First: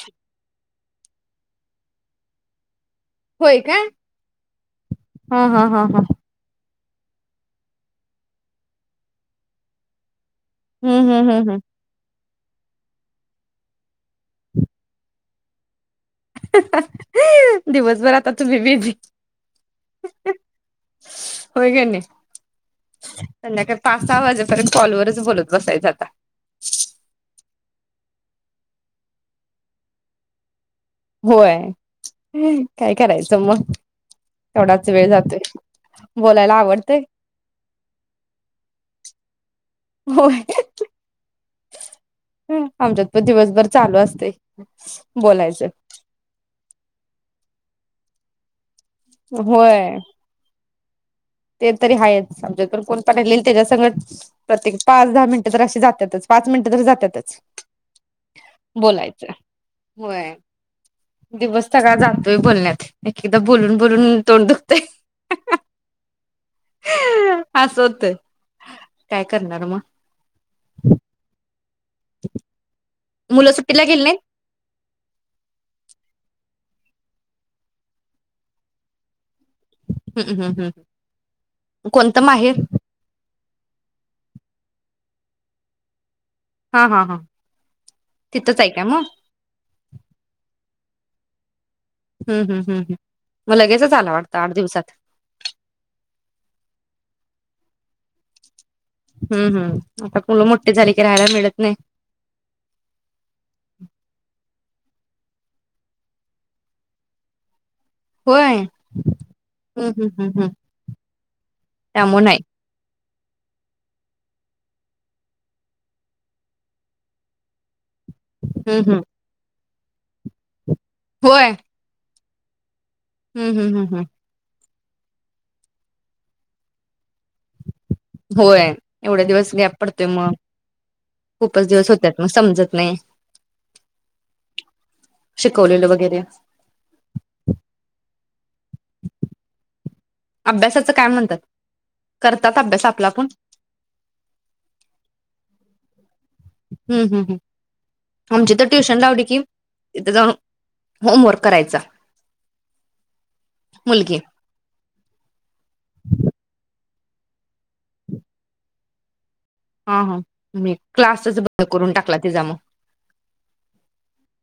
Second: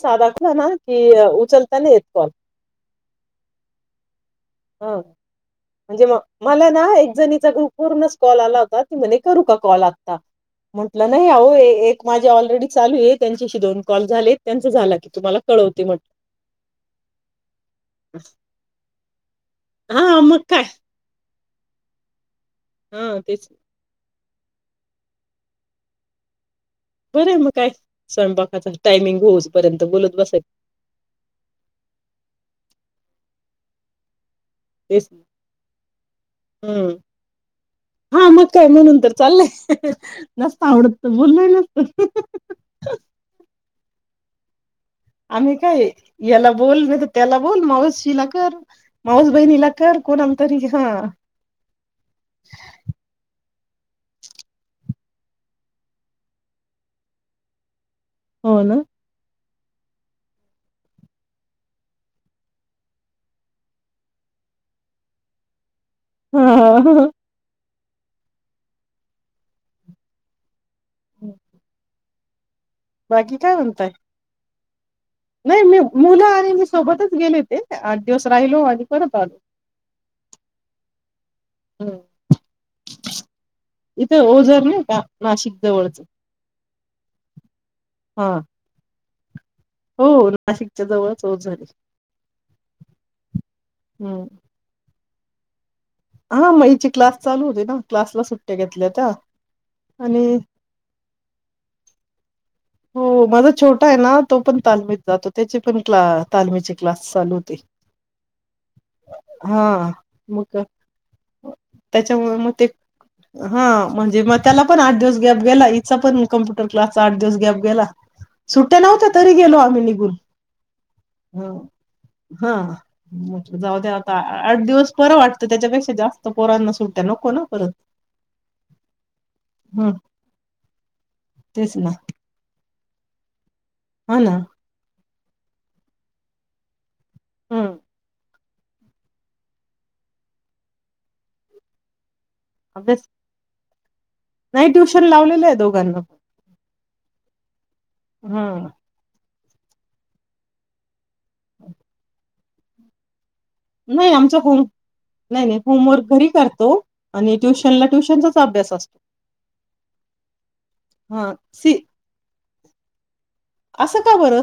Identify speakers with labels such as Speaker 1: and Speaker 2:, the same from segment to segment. Speaker 1: साधाच [unintelligible] की [unintelligible] नाहीत का?
Speaker 2: होय काय
Speaker 1: हा म्हणजे मी मला न हा एक जणीचा [unintelligible] पूर मिस कॉल होता ती म्हणे करू का कॉल आत्ता
Speaker 2: हम्म हम्म हम्म
Speaker 1: निघाल्यावर माझे थोडी चालू आहे त्यांच्याशी दोन कॉल झालं त्यांच झालं की तुम्हाला कळवते
Speaker 2: अह ह हा दिवसभर आता तुम्ही बिझी
Speaker 1: हा मग काय
Speaker 2: होय काय नाही? [inaudible]
Speaker 1: हा तेच
Speaker 2: संध्याकाळी पाच सहा वाजेप अजून कॉल वरच बोलत बसायचा आता
Speaker 1: करेन मग काय स्वयंपाकाचा टाइमिंग होवूसपर्यंत
Speaker 2: होय काय करायचं मग? तेवढाच वेळ जातोय बोलायला आवडतंय
Speaker 1: हा मग काय म्हणून तर चालय.
Speaker 2: होय
Speaker 1: नसते आवडत तर बोललंही नसतं.
Speaker 2: आमच्यात पण दिवसभर चालू असते.
Speaker 1: आम्ही काय याला बोल नाही तर त्याला बोल मावशीला कर. मावस बहीनीला
Speaker 2: होय
Speaker 1: कर कोणाला तरी हा.
Speaker 2: ते तरी हायच आमच्यात पण कोण पान्याला येईल तेज्या सकट प्रत्येक पाच दहा मिनिट तर अशी ज्यात्यातच, पाच मिनट तर जात्याच.
Speaker 1: हो ना
Speaker 2: बोलायचं. होय दिवस सगळा जातोय बोलण्यात एक-एकदा बोलून बोलून तोंड दुखतयं.
Speaker 1: हं हं.
Speaker 2: अस होतंय. काय करणार मग?
Speaker 1: हम्म.
Speaker 2: [unintelligible] मुलं सुट्टीला गेली नाहीत?
Speaker 1: नाही मी मुलं आणि मी सोबतच गेले होते आठ दिवस राहिलो आणि परत आलो.
Speaker 2: ह, ह, कोणत माहेर.
Speaker 1: इथे ओझर नाही का नाशिक जवळचं?
Speaker 2: हा हा हा तिथेच आहे का मग?
Speaker 1: हो नाशिकच्या जवळचं ओझर आहे.
Speaker 2: हम्म हम्म मग लगेचच आला
Speaker 1: आहे
Speaker 2: वाटत दोन दिवसात.
Speaker 1: हा मईची क्लास चालू होते ना क्लासला सुट्
Speaker 2: हम्म हम्म आता मुलं मोठी झाली की राहायला मिळतं नाही.
Speaker 1: हो माझा छोटा आहे ना तो पण तालमीत जातो त्याची पण तालमीची क्लास चालू होती.
Speaker 2: होय
Speaker 1: हा
Speaker 2: हम्म हम्म हम्म
Speaker 1: म
Speaker 2: हम्म
Speaker 1: ते त्याच्या
Speaker 2: त्यामुळे
Speaker 1: मुळ
Speaker 2: नाही
Speaker 1: मग ते हा म्हणजे म त्याला पण आठ दिवस गॅप गेला. हीचा पण कॉम्पुटर क्लासचा आठ दिवस गॅप गेला सुट्ट्या
Speaker 2: हम्म हम्म
Speaker 1: नव्हत्या तरी गेलो आम्ही नि बोल.
Speaker 2: होय.
Speaker 1: हा.
Speaker 2: हम्म हम्म हम्म
Speaker 1: जाऊद्या
Speaker 2: हम्म
Speaker 1: आता आठ दिवस बरं वाटतं त्याच्या पेक्षा जास्त पोरांना सु
Speaker 2: होय एवढ्या दिवस गॅप
Speaker 1: हम्म
Speaker 2: पडतय म खूपच
Speaker 1: तेच
Speaker 2: दिवस
Speaker 1: ना
Speaker 2: होत्यात न समजत नाही
Speaker 1: हा ना
Speaker 2: शिकवलेल वगैरे
Speaker 1: हं
Speaker 2: अभ्यासाच काय मनतात करतात अभ्यास आपला आपूण
Speaker 1: नाही ट्युशन लावलेलय दोघांना
Speaker 2: अं, हं, हं, हं
Speaker 1: हा
Speaker 2: आमची तर ट्युशन लावली की तिथं जाऊन होमवर्क करायचा.
Speaker 1: नाही
Speaker 2: मुलगी
Speaker 1: आमचा होम नाही नाही होम वर्क घरी करतो. आणि ट्युशनला ट्युशनचाच अभ्यास असतो
Speaker 2: हा हा मी
Speaker 1: हा
Speaker 2: क्लासच बंद
Speaker 1: सी
Speaker 2: करून टाकला तिजा मग
Speaker 1: असं का बरं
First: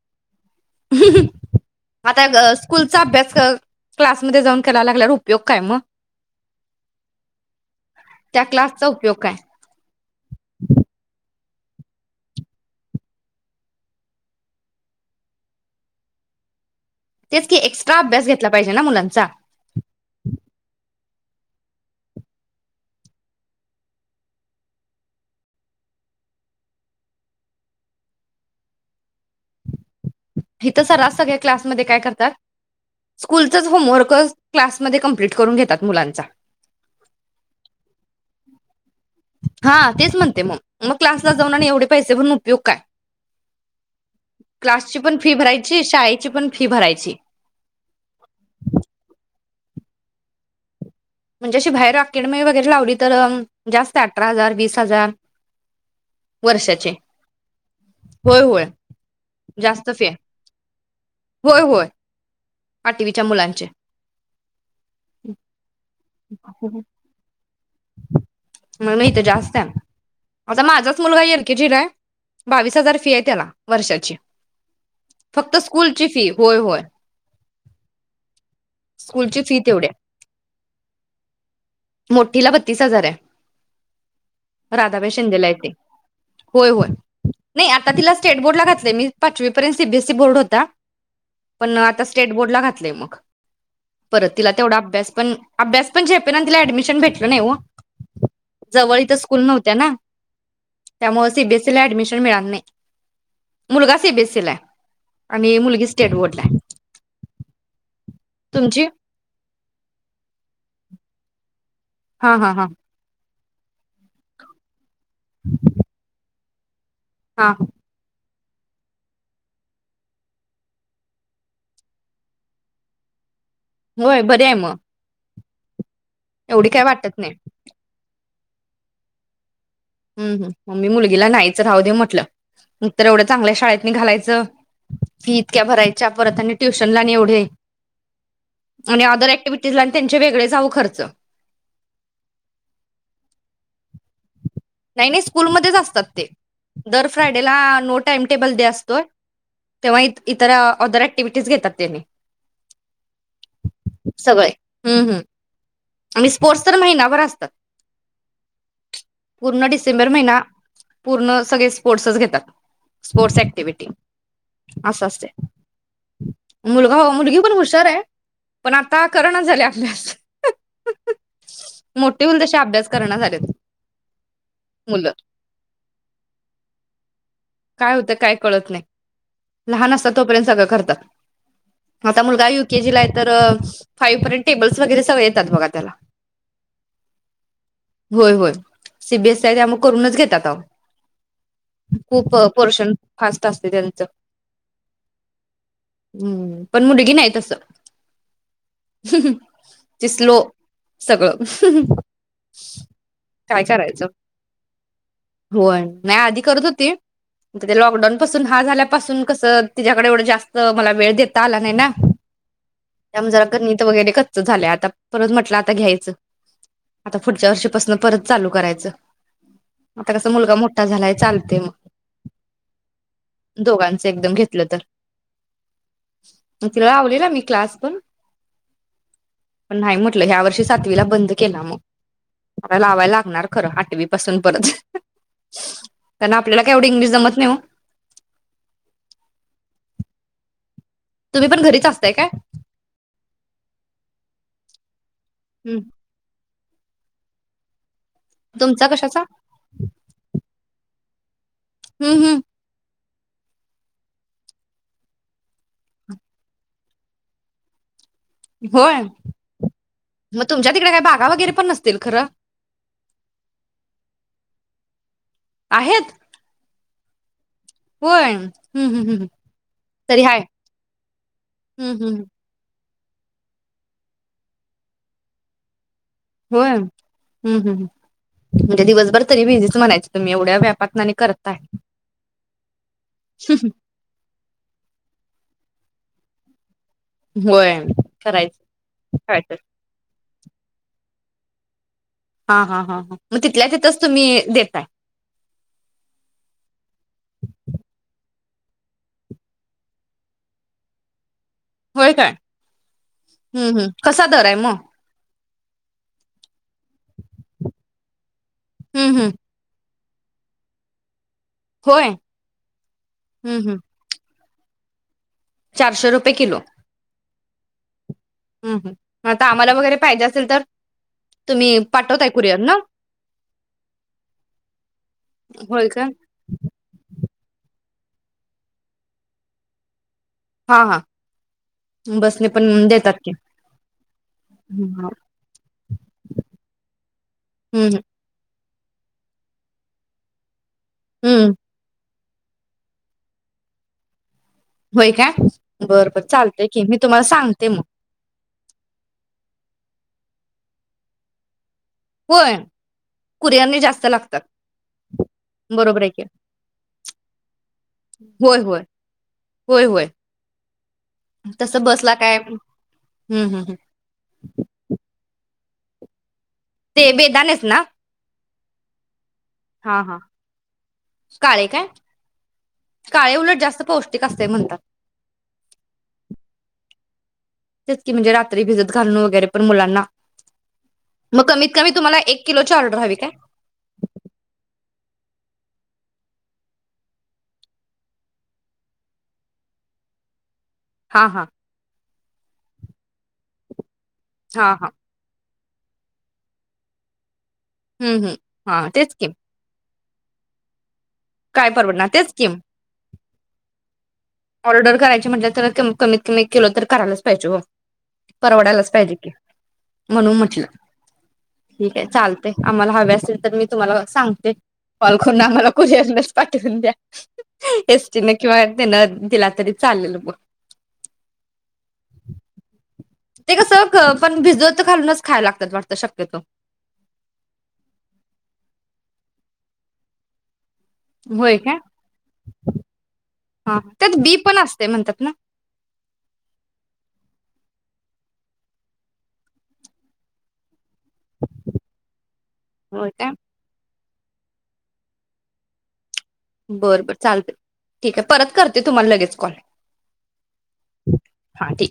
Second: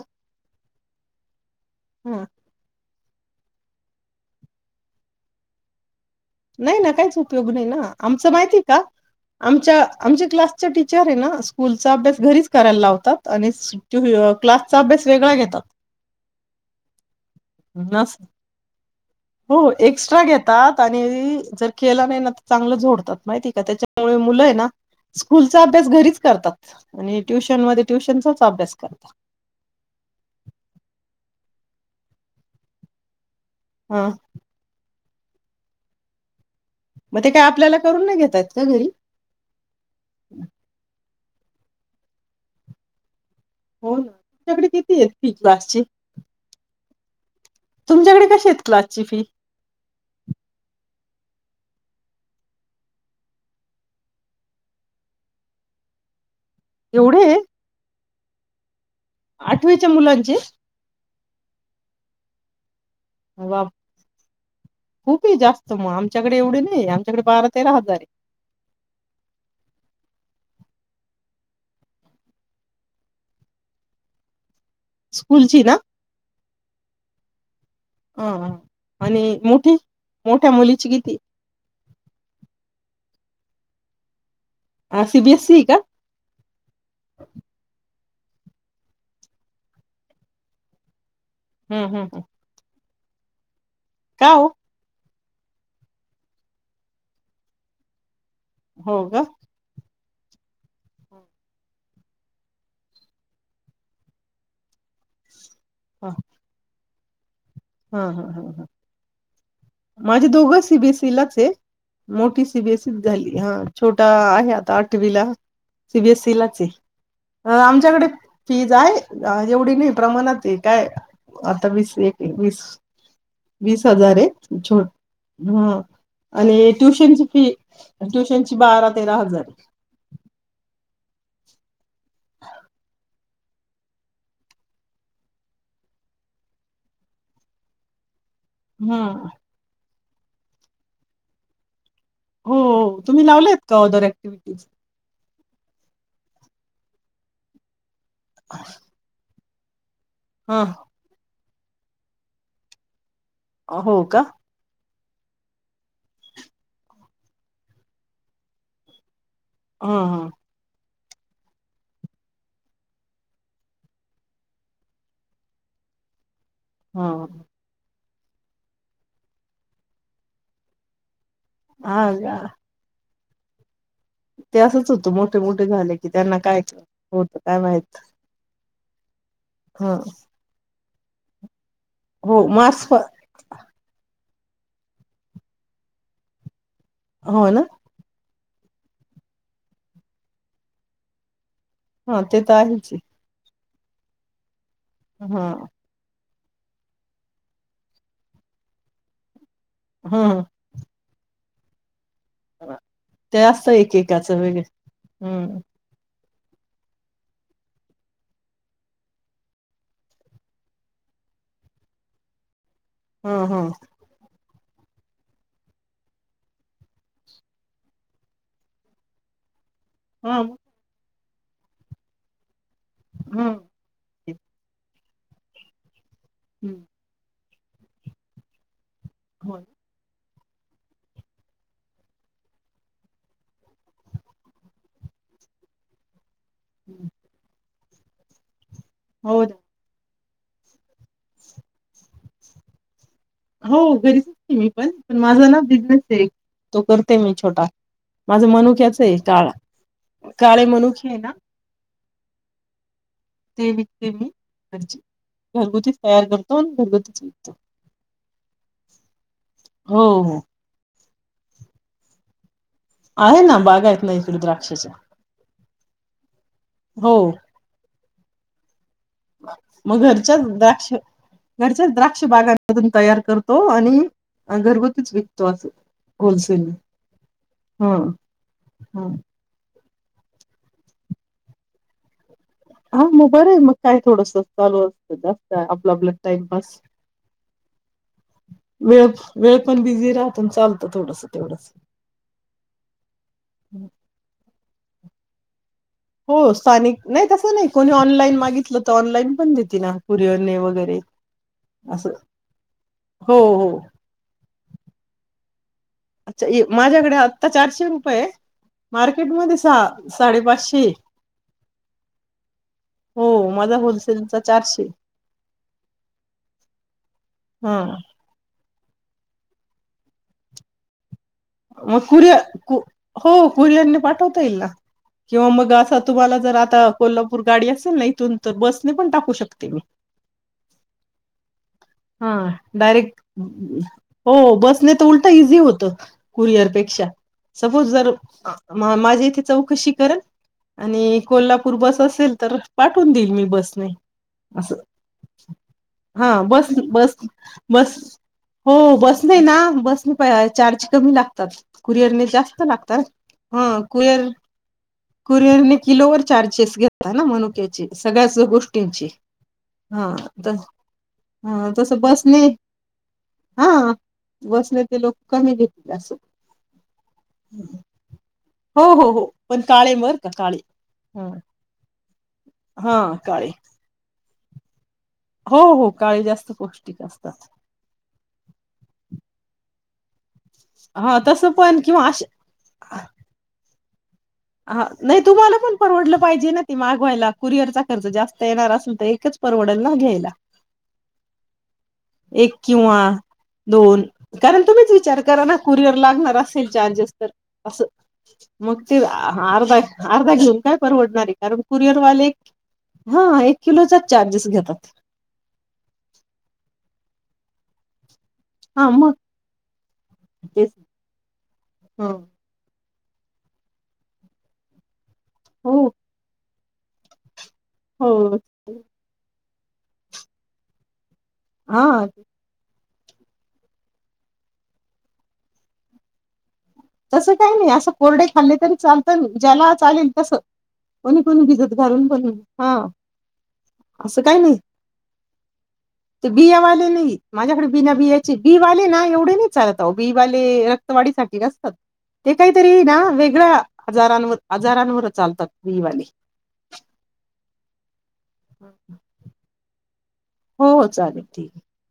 Speaker 2: हं हं
Speaker 1: हा
Speaker 2: आता ग स्कूल चा अभ्यास क्लास मध्ये जाऊन कराय लागल्यावर उपयोग काय मग
Speaker 1: नाही ना काहीच उपयोग नाही ना आमचं
Speaker 2: त्या
Speaker 1: माहितेय का
Speaker 2: क्लासचा उपयोग काय
Speaker 1: आमच्या आमच्या क्लासच्या टीचरेना असं स्कूलचा अभ्यास घरीच करायला लावतात आणि स टू अ क्लासचा अभ्यास वेगळा घेतात
Speaker 2: तेच की एक्स्ट्रा
Speaker 1: मस्त
Speaker 2: अभ्यास घेतला पाहिजे ना मुलांचा
Speaker 1: हो एक्स्ट्रा घेतात आणि जर केला नाही न तर चांगलं झोडतात माहितेय का त्याच्यामुळे मुलय ना स्कूलचा अभ्यास घरीच करतात आणि ट्युशन मध्ये ट्युशनचाच अभ्यास करतात
Speaker 2: हितं सर्रास सगळ्या क्लास मध्ये काय करतात स्कूलचाच
Speaker 1: हा
Speaker 2: होमवर्क क्लास मध्ये कम- - कंप्लीट करून घेतात मुलांचा
Speaker 1: मग ते काय आपल्याला करून नाही घेता येत का घरी
Speaker 2: हा तेच मनतेय मग मग क्लासला जाऊन आणि एवढे पैसे भरून उपयोग काय
Speaker 1: हो ना तुमच्याकडे
Speaker 2: क्लासची
Speaker 1: किती आहेत
Speaker 2: पण फी
Speaker 1: क्लासची
Speaker 2: भरायची. शाळेची पण फी भरायची. ची
Speaker 1: तुमच्याकडे कशी आहेत क्लासची फी
Speaker 2: म्हणजे अशी बाहेर अकॅडमी वगैरे लावली तर अ जास्त आहे अठरा हजार वीस हजार वर्षाची
Speaker 1: एवढे
Speaker 2: होय होय
Speaker 1: आठवीच्या
Speaker 2: जास्त फी आहे
Speaker 1: मुलांची
Speaker 2: होय होय आठवीच्या मुलांचे
Speaker 1: वाफ खूप हाय जास्त मग. आमच्याकडे एवढे नाहीये आमच्याकडे बा
Speaker 2: मना इथे जास्त आहे. आता माझाच मुलगा एलकेजीलाय बावीस हजार फी आहे त्याला वर्षाची.
Speaker 1: स्कूल
Speaker 2: फक्त
Speaker 1: ची ना
Speaker 2: स्कूलची फी होय होय
Speaker 1: अअ अनी
Speaker 2: स्कूलची फी
Speaker 1: मोठी?
Speaker 2: तेवढी आहे
Speaker 1: मोठ्या मुलीची कितीय?
Speaker 2: तीस हजार ये राधाबाई शिंदेला
Speaker 1: सीबीएसई
Speaker 2: येते.
Speaker 1: का
Speaker 2: होय होय नाही आता तिलाच स्टेट बोर्ड ला घातलाय मी पाचवी पर्यन सिबिएसी बोर्ड होता. पण
Speaker 1: हम्म हम्म
Speaker 2: आता
Speaker 1: हम्म
Speaker 2: स्टेट बोर्ड ला घातलंय मं
Speaker 1: का
Speaker 2: परत
Speaker 1: हो
Speaker 2: तिला तेवढा अभ्यास पण अभ्यास पण झेपेना अन तिला ऍडमिशन भेटल नाही ओ. जवळ
Speaker 1: हो
Speaker 2: हीत
Speaker 1: का
Speaker 2: स्कूल नव्हत्या ना. त्यामुळं सिबिएसीला एडमिशन मिळाल नाही मुलगा सिबिएसीलाय. अणि मुलगी
Speaker 1: ह
Speaker 2: स्टेट बोर्डलाय.
Speaker 1: हा हा. माझे दोघ सिबिएसी लाच ये.
Speaker 2: हा
Speaker 1: मोठी
Speaker 2: हा हा
Speaker 1: सिबिएसी त झाली. [unintelligible] छोटा आहे आता आठवी ला सीबीएसई ला [unintelligible]
Speaker 2: हा
Speaker 1: अ आमच्याकडे फीज आहे एवढी नाही प्रमाणात आहे काय, आता वीस एक वीस वीस हजार
Speaker 2: होय
Speaker 1: ये??
Speaker 2: बरी आहे मग
Speaker 1: झो हम्म
Speaker 2: एवढी
Speaker 1: अणि
Speaker 2: काय वाटत
Speaker 1: ट्युशनची
Speaker 2: नाही
Speaker 1: फी ट्युशन ची बारा तेरा हजार ये.
Speaker 2: हम्म हम्म मी मुलगीला नाहीच राहू दे म्हटल, मग तर एवढ्या चांगल्या शाळेत नि घालायचं, फी इतक्या भरायच्या परत अनी ट्युशनला आणि एवढे अणि
Speaker 1: हम्म
Speaker 2: ऑदर ऍक्टिव्हटीजला त्यांचे वेगळे च आहो खर्च.
Speaker 1: हो तुम्ही लावलेत का ऑदर ऍक्टिव्हटीज?
Speaker 2: नई स्कूल मधेच असतात ते दर फ्रायडे ला नोट? टाइम टेबल डे असतोय. तेव्हा इत इतर
Speaker 1: हा
Speaker 2: ऑदर ऍक्टिव्हिटी तेच घेतात त्यांनी
Speaker 1: अ हो का
Speaker 2: हम्म हम्म आणि स्पोर्ट्स तर महिनाभर असतात पूर्ण
Speaker 1: हा
Speaker 2: डिसेंबर
Speaker 1: हा.
Speaker 2: महिना पूर्ण सगळे स्पोर्ट्सच घेतात स्पोर्ट्स ऍक्टिव्हटी असं असतय. मुलगा
Speaker 1: हा
Speaker 2: हो. मुलगी पण हुशारए. पण आता करणं झाल्या अभ्यास
Speaker 1: हा
Speaker 2: मोठे होईल
Speaker 1: हा.
Speaker 2: तसे अभ्यास करना झालेत.
Speaker 1: ते असंच
Speaker 2: मुलं
Speaker 1: होतं मोठे मोठे झाले की त्यांना काय क
Speaker 2: काय होतं काय कळत नाही लहान
Speaker 1: ह
Speaker 2: असतात तोपर्यंत सगळं करतात. आता
Speaker 1: हो
Speaker 2: मुलगा
Speaker 1: मार्क्स
Speaker 2: युकेजीला
Speaker 1: प
Speaker 2: आहे तर फाईव्ह पर् टेबल्स वगैरे सगळे येतात बघा त्याला.
Speaker 1: होय ना
Speaker 2: होय होय सी बी एस हाय त्यामुळ करूनच घेतात आहो.
Speaker 1: हा
Speaker 2: खूप
Speaker 1: ते तर आहेच
Speaker 2: पोर्शन फास्ट अस ते त्यांच
Speaker 1: हं ह
Speaker 2: हम्म पण मुलगी नाही तस. ती स्लो
Speaker 1: ह
Speaker 2: सगळं हू हू हू
Speaker 1: ते असय एकेकाचं वेगळ हम्म
Speaker 2: होय नाही आधी करत होती अता ते लॉकडाऊन पासून हा झाल्यापासून कसं तिच्याकडे एवढं जास्त मला वेळ देता आला नाही ना. त्यामुळे
Speaker 1: हा
Speaker 2: जरा
Speaker 1: हा
Speaker 2: गणित वगैरे कच च झालंय आता परत म्हटलं आता घ्यायचं. आता पुढच्या वर्षीपासून परत चालू करायचं. आता कस
Speaker 1: हा
Speaker 2: मुलगा मोठा झालाय चाल ते मग
Speaker 1: हा
Speaker 2: दोघांच एकदम घेत तिथलं तर म तिला लावलेला मी क्लासपण
Speaker 1: हो
Speaker 2: पण नाही मो तीला यावर्षी सातवीला बंद केला मग लावायल लागणार खरं आठवीपासून परत पण आपल्याला एवढी इंग्लिश जमत नाही ओ
Speaker 1: हो द
Speaker 2: तुम्ही पण घरीच असताय काय?
Speaker 1: हो घरीच असते मी पण माझं ना
Speaker 2: हम्म
Speaker 1: बिझनेस आहे. तो करते मी छोटा. माझं
Speaker 2: तुमचा
Speaker 1: मनुक्याच ए
Speaker 2: कशाचा
Speaker 1: काळा काळे मनुच हे ना
Speaker 2: हं हं
Speaker 1: ते विकते मी म्हणजे, घरगुतीच तयार करतो, आणि घरगुतीच विकतो.
Speaker 2: होय
Speaker 1: हो हो
Speaker 2: मग तुमच्या तिकडे काय भा हा वगैरे पण नसतील खरं
Speaker 1: आहे ना बागा आहेत, ना इकडे द्राक्षाच्या.
Speaker 2: आहेत
Speaker 1: हो
Speaker 2: होय हम्म
Speaker 1: मग
Speaker 2: तरी हाय
Speaker 1: घरच्याच द्राक्ष घरच्याच
Speaker 2: हं हं
Speaker 1: द्राक्ष
Speaker 2: हं.
Speaker 1: बागांमधून तयार करतो आणि अन घरगुतीच विकतो असं होलसेल
Speaker 2: होय हुं हुं
Speaker 1: ह
Speaker 2: म्हणजे,
Speaker 1: ह
Speaker 2: दिवसभर तरी बिझीच म्हणायचं. तुम्ही एवढ्या व्यापातन आणि करताय
Speaker 1: अहो मग बरंय मग काय थोडसं चालु असतं जास्त अ प्रॉब्लम टाईमपास
Speaker 2: होय करायचं
Speaker 1: वेळ,
Speaker 2: काय तर
Speaker 1: वेळ पण, बिझी रा तुमच आणतो थोडसं तेवडच
Speaker 2: हाहा हा मग, तिथल्या तिथच तुम्ही देताय.
Speaker 1: हो स्थानिक नाही तसं नाही कोणी ऑनलाईन मागीतलं तर ऑनलाईन पण देते ना कुरीयर ने वगैरे असं
Speaker 2: व्हय काय,
Speaker 1: हो हो
Speaker 2: हं हं कसा दर आहे म?
Speaker 1: स येऊ माझ्याकडे आत्ता चारशे रूपये ए
Speaker 2: हं हं
Speaker 1: मार्केट मध्ये सहा साडेपाचशे ए
Speaker 2: होय हम्म
Speaker 1: माझा
Speaker 2: हम्म
Speaker 1: होलसेलचा चारशे
Speaker 2: चारशे रुपये किलो
Speaker 1: हं
Speaker 2: हं हं आता आम्हाला वगैरे पाहिजे असेल तर तुम्ही
Speaker 1: मं
Speaker 2: पाठवताय
Speaker 1: कुरियर
Speaker 2: कुरिअर ना
Speaker 1: कू हो कुरियर नि पाठवता येईल ना किंवा मंग
Speaker 2: होय
Speaker 1: असा
Speaker 2: का
Speaker 1: तुम्हाला जर आता कोल्हापूर गाडी असं नई इतुन त बस ने पण टाकू शकते मी.
Speaker 2: हाँ हाँ
Speaker 1: हं डायरेक्ट हो
Speaker 2: हं
Speaker 1: बसने तर
Speaker 2: हां.
Speaker 1: उलट इजी होत कुरियर पेक्षा
Speaker 2: हं
Speaker 1: सपोज
Speaker 2: हं
Speaker 1: जर मं माज्या येथे चौकशी करल? आणि
Speaker 2: हं.
Speaker 1: कोल्हापूर बस असेल तर पाठवून देईल मी बसने. असं
Speaker 2: व्हय काय बर बर
Speaker 1: हा
Speaker 2: चालतंय
Speaker 1: बस
Speaker 2: की मी तुम्हाला सांगते मग
Speaker 1: बस हो बसने ना बसने पा अ चार्च कमी लागतात. कुरियरने
Speaker 2: होय
Speaker 1: जास्त लागतात ह
Speaker 2: कुरिअरने जास्त
Speaker 1: कुरिअर
Speaker 2: लागतात
Speaker 1: कुरियरने
Speaker 2: बरोबर आहे की
Speaker 1: किलोवर चार्जेस घेताना मनुक्याचे सगळ्याच
Speaker 2: होय, होय.
Speaker 1: गोष्टींचे
Speaker 2: होय, होय.
Speaker 1: हाँ त हा तसं
Speaker 2: बसला काय
Speaker 1: बसनी
Speaker 2: हं, हं,
Speaker 1: हा
Speaker 2: हं.
Speaker 1: बसनी ते लोक [unintelligible]
Speaker 2: ते बेदाणेच ना?
Speaker 1: हो हो हो पण काळे
Speaker 2: हां, हां.
Speaker 1: बर का काळे हं.
Speaker 2: काळे काय? काळे उलट जास्त पौष् ते का असतं म्हणतात.
Speaker 1: हो हो काळे जास्त पौष्टिक असतात.
Speaker 2: तिच की म्हणजे रात्री भिजत घालून वगैरे पण मुलांना
Speaker 1: हा
Speaker 2: म
Speaker 1: तसं
Speaker 2: कमीत
Speaker 1: पण
Speaker 2: कमी
Speaker 1: किंवा
Speaker 2: तुम्हाला एक किलोची
Speaker 1: अ
Speaker 2: ऑर्डर हवी काय?
Speaker 1: हा नई तुम्हाला पण परवडलं पाहिजे ना ते मागवायला कुरिअरचा खर्च जास्त येणार असल त एकच परवडल ना घ्यायला.
Speaker 2: हा हा
Speaker 1: एक किंवा दोन कारण
Speaker 2: हां, हां.
Speaker 1: तुम्हीच विचार करा ना कुरिअर लागणार असेल चार्जेस तर अस्स
Speaker 2: हं, हं. हां,
Speaker 1: मगते
Speaker 2: तेच की.
Speaker 1: आ अर्धा अर्धा घेऊन काय परवड
Speaker 2: काय
Speaker 1: कुरिअर
Speaker 2: परवडणार?
Speaker 1: वाले
Speaker 2: तेच की.
Speaker 1: हा एक किलोचा चार
Speaker 2: ऑर्डर करायची म्हटलं तर कम कमीत कमी एक किलो तर करालाच पाहिजे वो
Speaker 1: हा
Speaker 2: परवडायलाच
Speaker 1: मग
Speaker 2: पाहिजे की म्हणून म्हटलं
Speaker 1: तेच
Speaker 2: ठीक आहे
Speaker 1: हो
Speaker 2: चालतय आम्हाला हवे असेल तर मी तुम्हाला सांगते. कॉल करून आम्हाला कुरिअर च [unintelligible] [unintelligible] एस टी न
Speaker 1: हो
Speaker 2: किंवा [unintelligible] तिला तरी चाललेल मग
Speaker 1: हां
Speaker 2: ते कस ग पण भिजत घालूनच खायला लागतात वाटतं शक्यतो.
Speaker 1: तसं काही नाही असं कोरडे खाल्ले तरी चालत ज्याला चालेल तसं कोणी कोणी?
Speaker 2: होय
Speaker 1: भिजत
Speaker 2: काय?
Speaker 1: घालून पण हा
Speaker 2: हा त्यात
Speaker 1: असं
Speaker 2: बी
Speaker 1: काही
Speaker 2: पण
Speaker 1: नाही
Speaker 2: असते म्हणतात ना
Speaker 1: ते बिया वाले नाही माझ्याकडे? बीना बियाची बीवाले ना एवढे नाही चालत. आओ बीवाले रक्तवाढीसाठी, हे काहीतरी ना
Speaker 2: होय काय?
Speaker 1: वेगळं आजारांवर आजारांवर चालतात ती वाले
Speaker 2: बरं बर चालतंय, ठीक आहे परत करते तुम्हाला लगेच कॉल.
Speaker 1: हो हो चालेल.
Speaker 2: हा ठीक.